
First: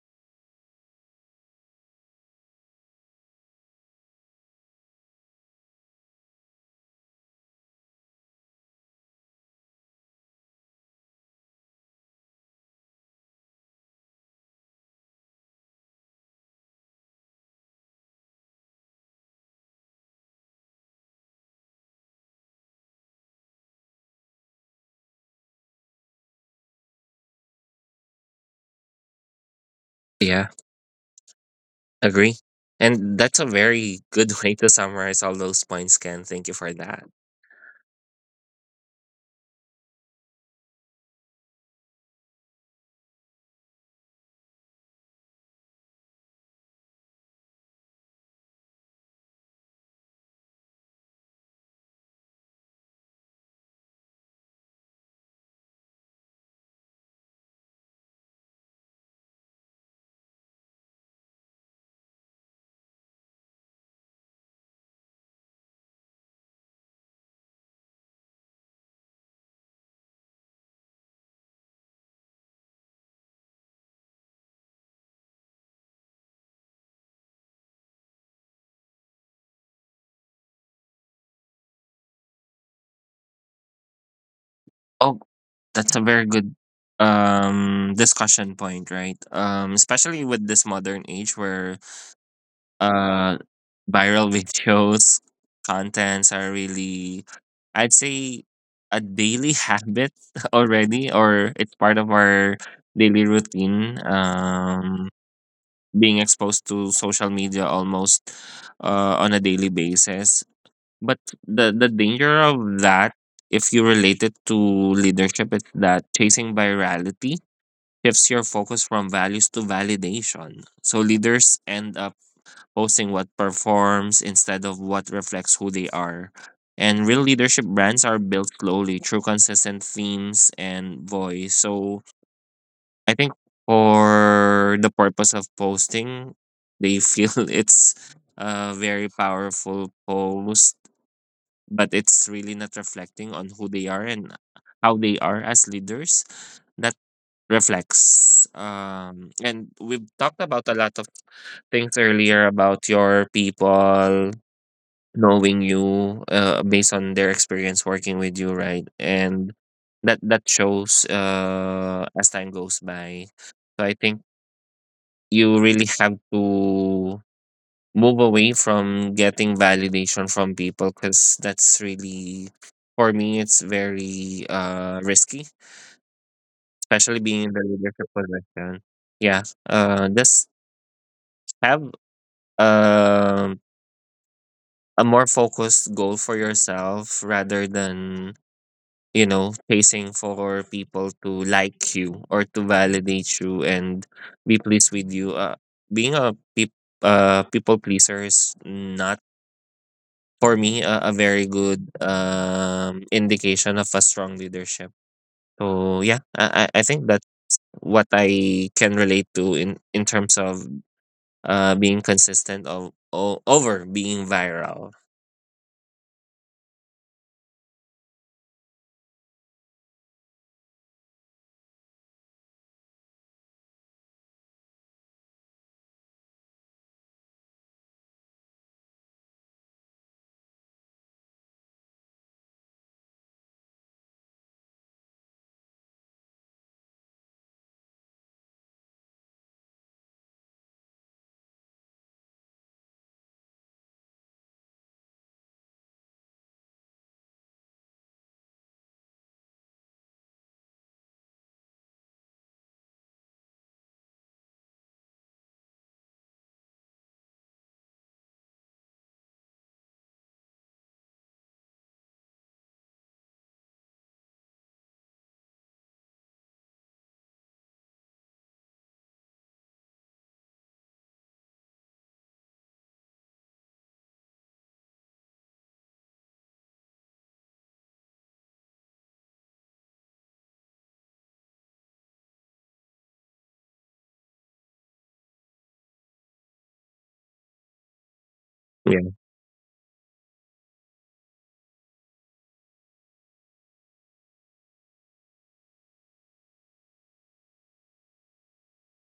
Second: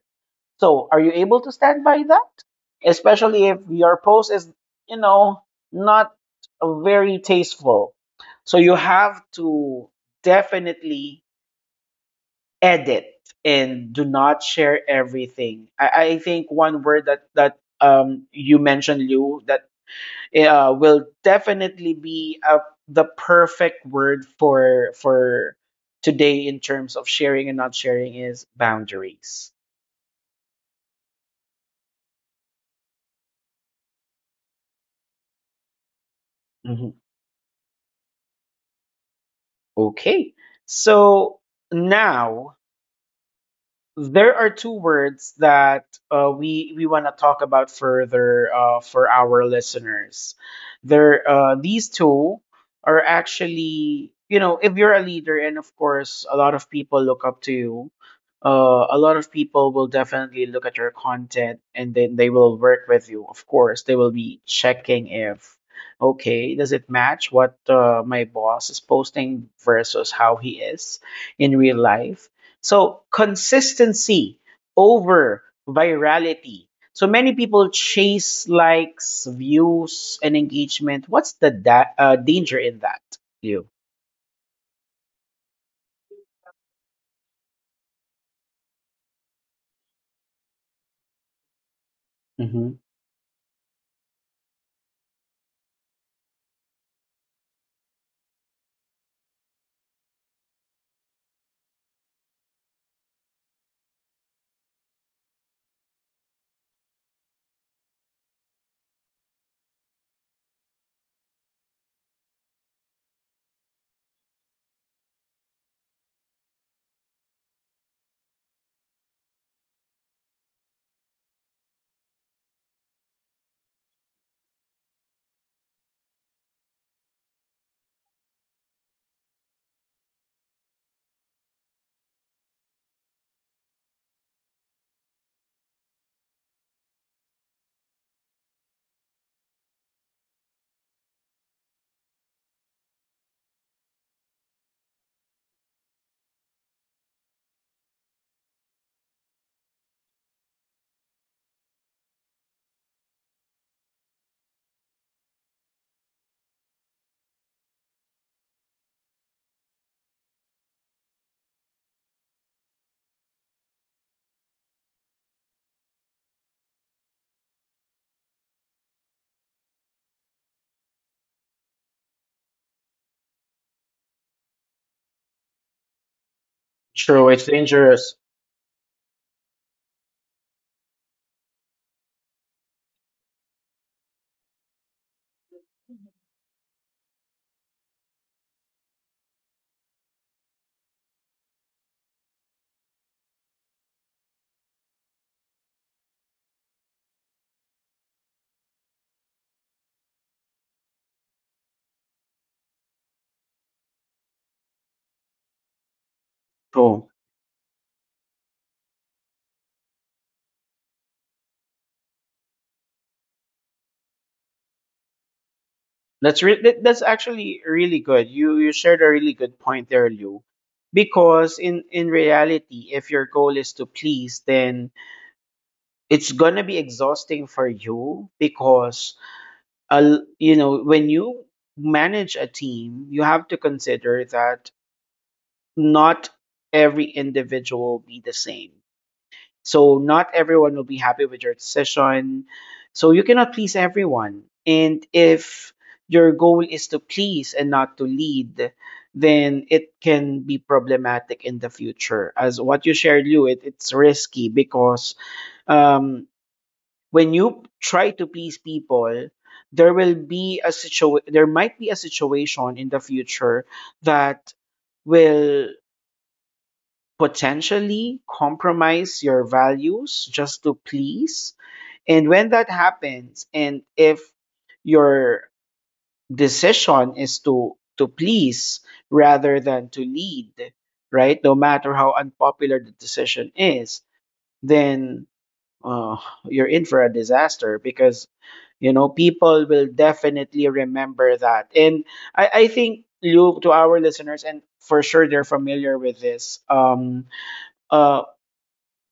Speaker 1: So, are you able to stand by that? Especially if your post is, you know, not very tasteful. So you have to definitely edit and do not share everything. I think one word that you mentioned, Lou, that will definitely be the perfect word for today in terms of sharing and not sharing is boundaries.
Speaker 2: Yeah. Agree. And that's a very good way to summarize all those points, Ken. Thank you for
Speaker 1: Mhm.
Speaker 2: that.
Speaker 1: Okay, so now there are two words that we want to talk about further for our listeners. There, these two are actually, you know, if you're a leader, and of course, a lot of people look up to you. A lot of people will definitely look at your content, and then they will work with you. Of course, they will be checking if, okay, does it match what my boss is posting versus how he is in real life? So consistency over virality. So many people chase likes, views, and engagement. What's the danger in that? You.
Speaker 2: Oh, that's a very good discussion point, right? Especially with this modern age where
Speaker 1: hmm
Speaker 2: uh viral videos, contents are really I'd say a daily habit already, or it's part of our daily routine. Being exposed to social media almost on a daily basis. But the danger of that, if you relate it to leadership, is that chasing virality shifts your focus from values to validation. So leaders end up posting what performs instead of what reflects who they are. And real leadership brands are built slowly through consistent themes and voice. So I think for the purpose of posting, they feel it's a very powerful post, but it's really not reflecting on who they are and how they are as leaders that reflects. And we've talked about a lot of things earlier about your people knowing you based on their experience working with you, right? And that shows as time goes by. So I think you really have to move away from getting validation from people, because that's really for me it's very risky, especially
Speaker 1: True,
Speaker 2: being
Speaker 1: it's
Speaker 2: in the leadership
Speaker 1: dangerous.
Speaker 2: position. Yeah. Just have um a more focused goal for yourself rather than you know chasing for people to like you or to validate you and be pleased with you. Being a people pleaser is not for me a very good indication of a strong leadership. So yeah, I think
Speaker 1: True.
Speaker 2: that's what I can relate to in terms of being consistent over being viral.
Speaker 1: That's actually really good. You shared a really good point there, Liu. Because in reality, if your goal is to please, then it's gonna be exhausting for you because a, you know when you manage a team you have to consider that not every individual will be the same, so not everyone will be happy with your decision, so you cannot please everyone, and if your goal is to please and not to lead, then it can be problematic in the future as what you shared. It's risky because um, when you try to please people, there will be a there might be a situation in the future that will potentially compromise your values just to please. And when that happens, and if your decision is to please rather than to lead, right? No matter how unpopular the decision is, then uh, you're in for a disaster because you know
Speaker 2: Yeah.
Speaker 1: people will definitely remember that. And I think Luke, to our listeners and for sure they're familiar with this uh,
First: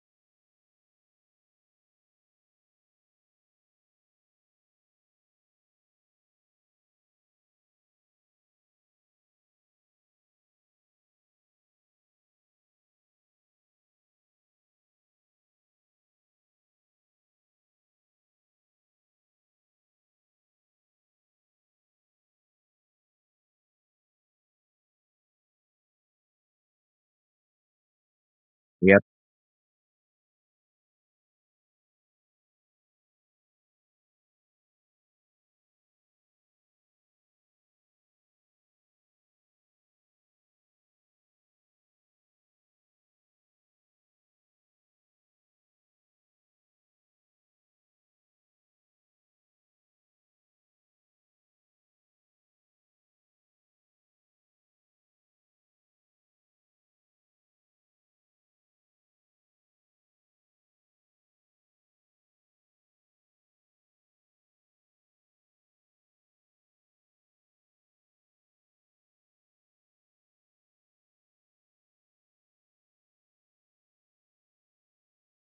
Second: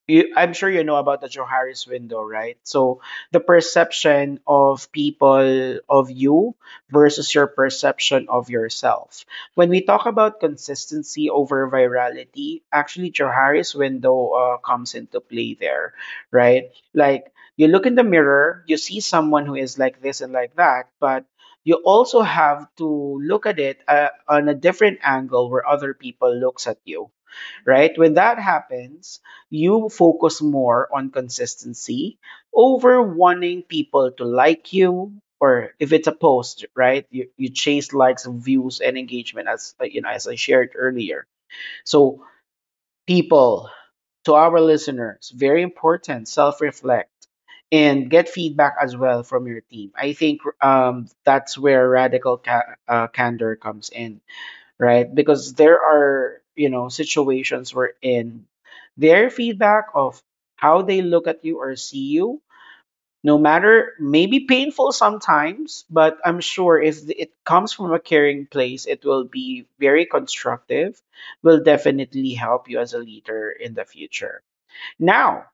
Speaker 1: you, I'm sure you know about the Johari's window, right? So the perception of people of you versus your perception of yourself. When we talk about consistency over virality, actually Johari's window comes into play there, right? Like you look in the mirror, you see someone who is like this and like that, but you also have to look at it on a different angle where other people looks at you, right? When that
Speaker 2: Yep.
Speaker 1: happens, you focus more on consistency over wanting people to like you, or if it's a post, right? You chase likes, views, and engagement as as I shared earlier. So people, to our listeners, very important, self-reflect and get feedback as well from your team. I think that's where radical candor comes in, right? Because there are, you know, situations where in their feedback of how they look at you or see you, no matter maybe painful sometimes, but I'm sure if it comes from a caring place, it will be very constructive, will definitely help you as a leader in the future. Now,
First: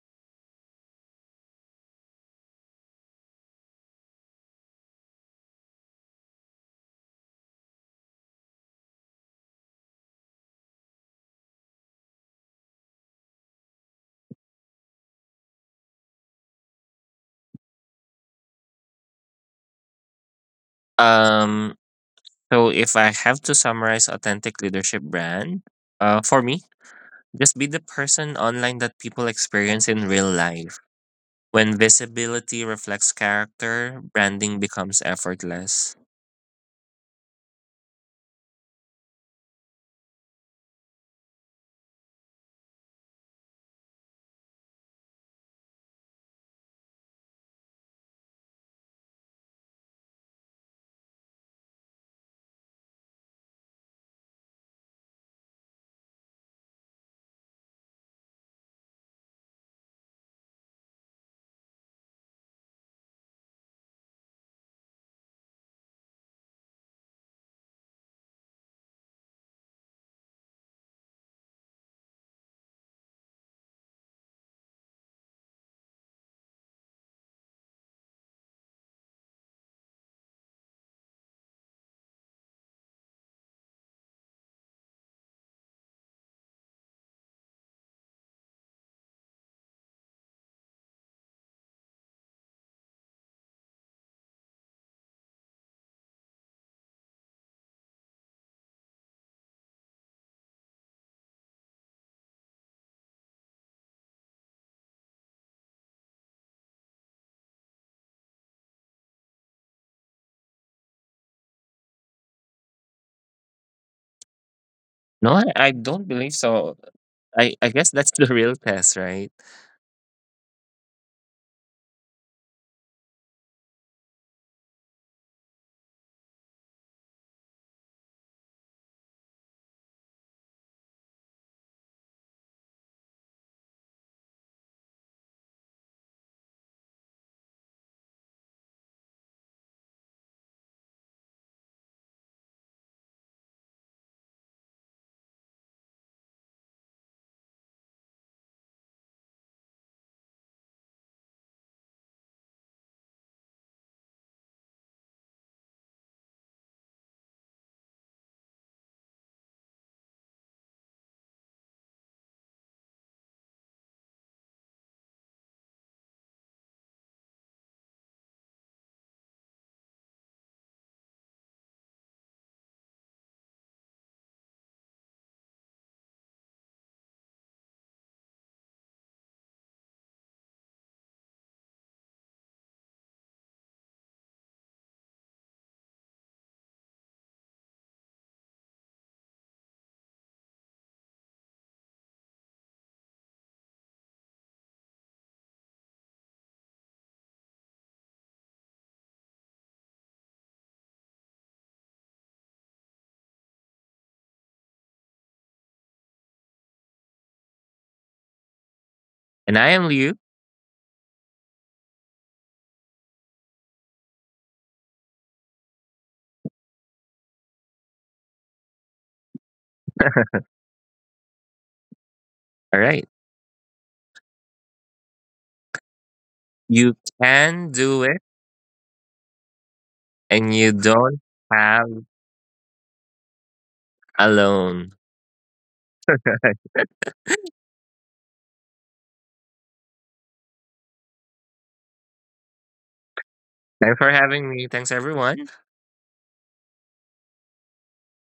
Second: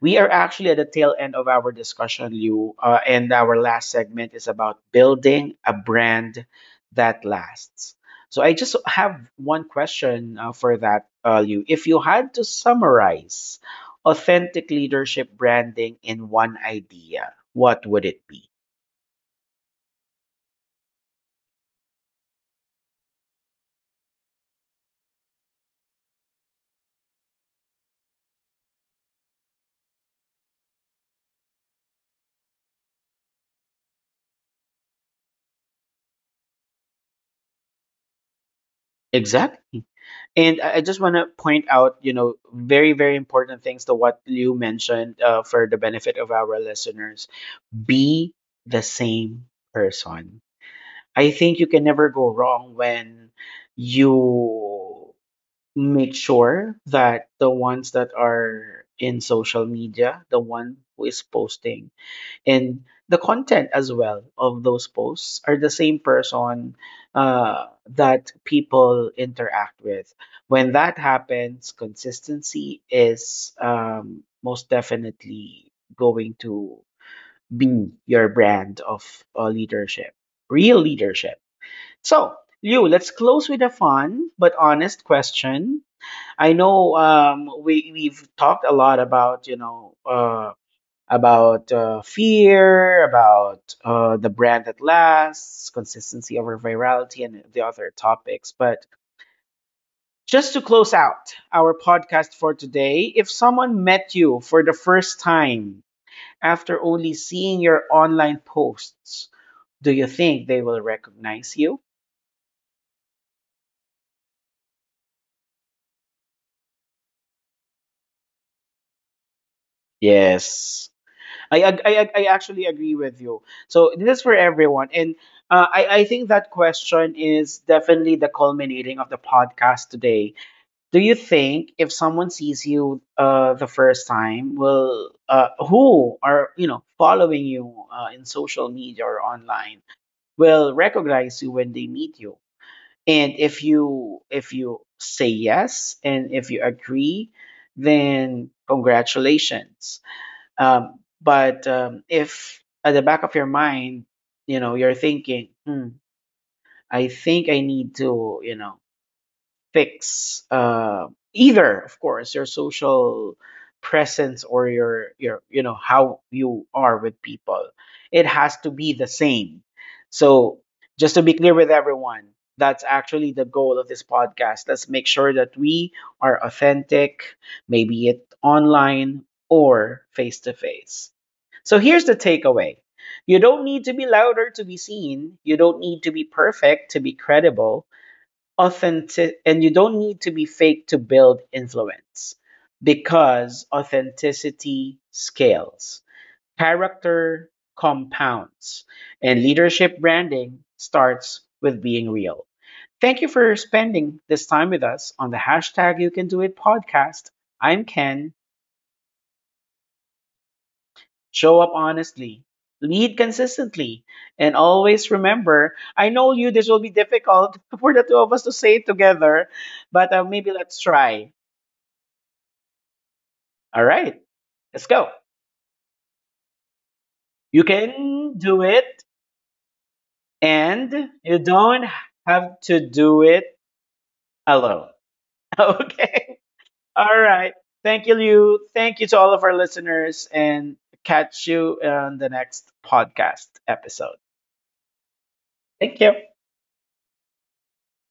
Speaker 1: we are actually at the tail end of our discussion, Liu, and our last segment is about building a brand that lasts. So I just have one question for that, Liu. If you had to summarize authentic leadership branding in one idea, what would it be?
Speaker 2: um so if I have to summarize authentic leadership brand, for me, just be the person online that people experience in real life. When visibility reflects character, branding becomes effortless.
Speaker 1: Exactly. And I just want to point out, you know, very, very important things to what Liu mentioned for the benefit of our listeners. Be the same person. I think you can never go wrong when you make sure that the ones that are in social media, the one who is posting, and the content as well of those posts are the same person uh, that people interact with. When that happens, consistency is most definitely going to be your brand of leadership, real leadership. So, Liu, let's close with a fun but honest question. I know we've talked a lot about about fear, about the brand that lasts, consistency over virality, and the other topics. But just to close out our podcast for today, if someone met you for the first time after only seeing your online posts, do you think they will recognize you?
Speaker 2: No, I don't believe so. I guess that's the real test, right?
Speaker 1: Yes. I actually agree with you. So this is for everyone. And I think that question is definitely the culminating of the podcast today. Do you think if someone sees you the first time, will who are you know following you in social media or online will recognize you when they meet you? And if you say yes and if you agree, then congratulations. But if at the back of your mind, you know, you're thinking, hmm, I think I need to, you know, fix either, of course, your social presence or you know how you are with people. It has to be the same. So just to be clear with everyone, that's actually the goal of this podcast. Let's make sure that we are authentic, maybe it online or face to face. So here's the takeaway. You don't need to be louder to be seen. You don't need to be perfect to be credible authentic, and you don't need to be fake to build influence, because authenticity scales, character compounds, and leadership branding starts with being real. Thank you for spending this time with us on the hashtag you can do it podcast. I'm Ken.
Speaker 2: And I am Liu.
Speaker 1: Show up honestly, lead consistently, and always remember, I know you this will be difficult for the two of us to say it together, but maybe let's try.
Speaker 2: All right.
Speaker 1: All right, let's go.
Speaker 2: You
Speaker 1: You
Speaker 2: can do it,
Speaker 1: can do it
Speaker 2: and you
Speaker 1: and
Speaker 2: don't
Speaker 1: you don't
Speaker 2: have
Speaker 1: have to do it alone.
Speaker 2: alone.
Speaker 1: Okay. All right. Thank you, Liu. Thank you to all of our listeners and catch you on the next podcast
Speaker 2: Thanks for
Speaker 1: episode.
Speaker 2: having me. Thanks, everyone.
Speaker 1: Thank you.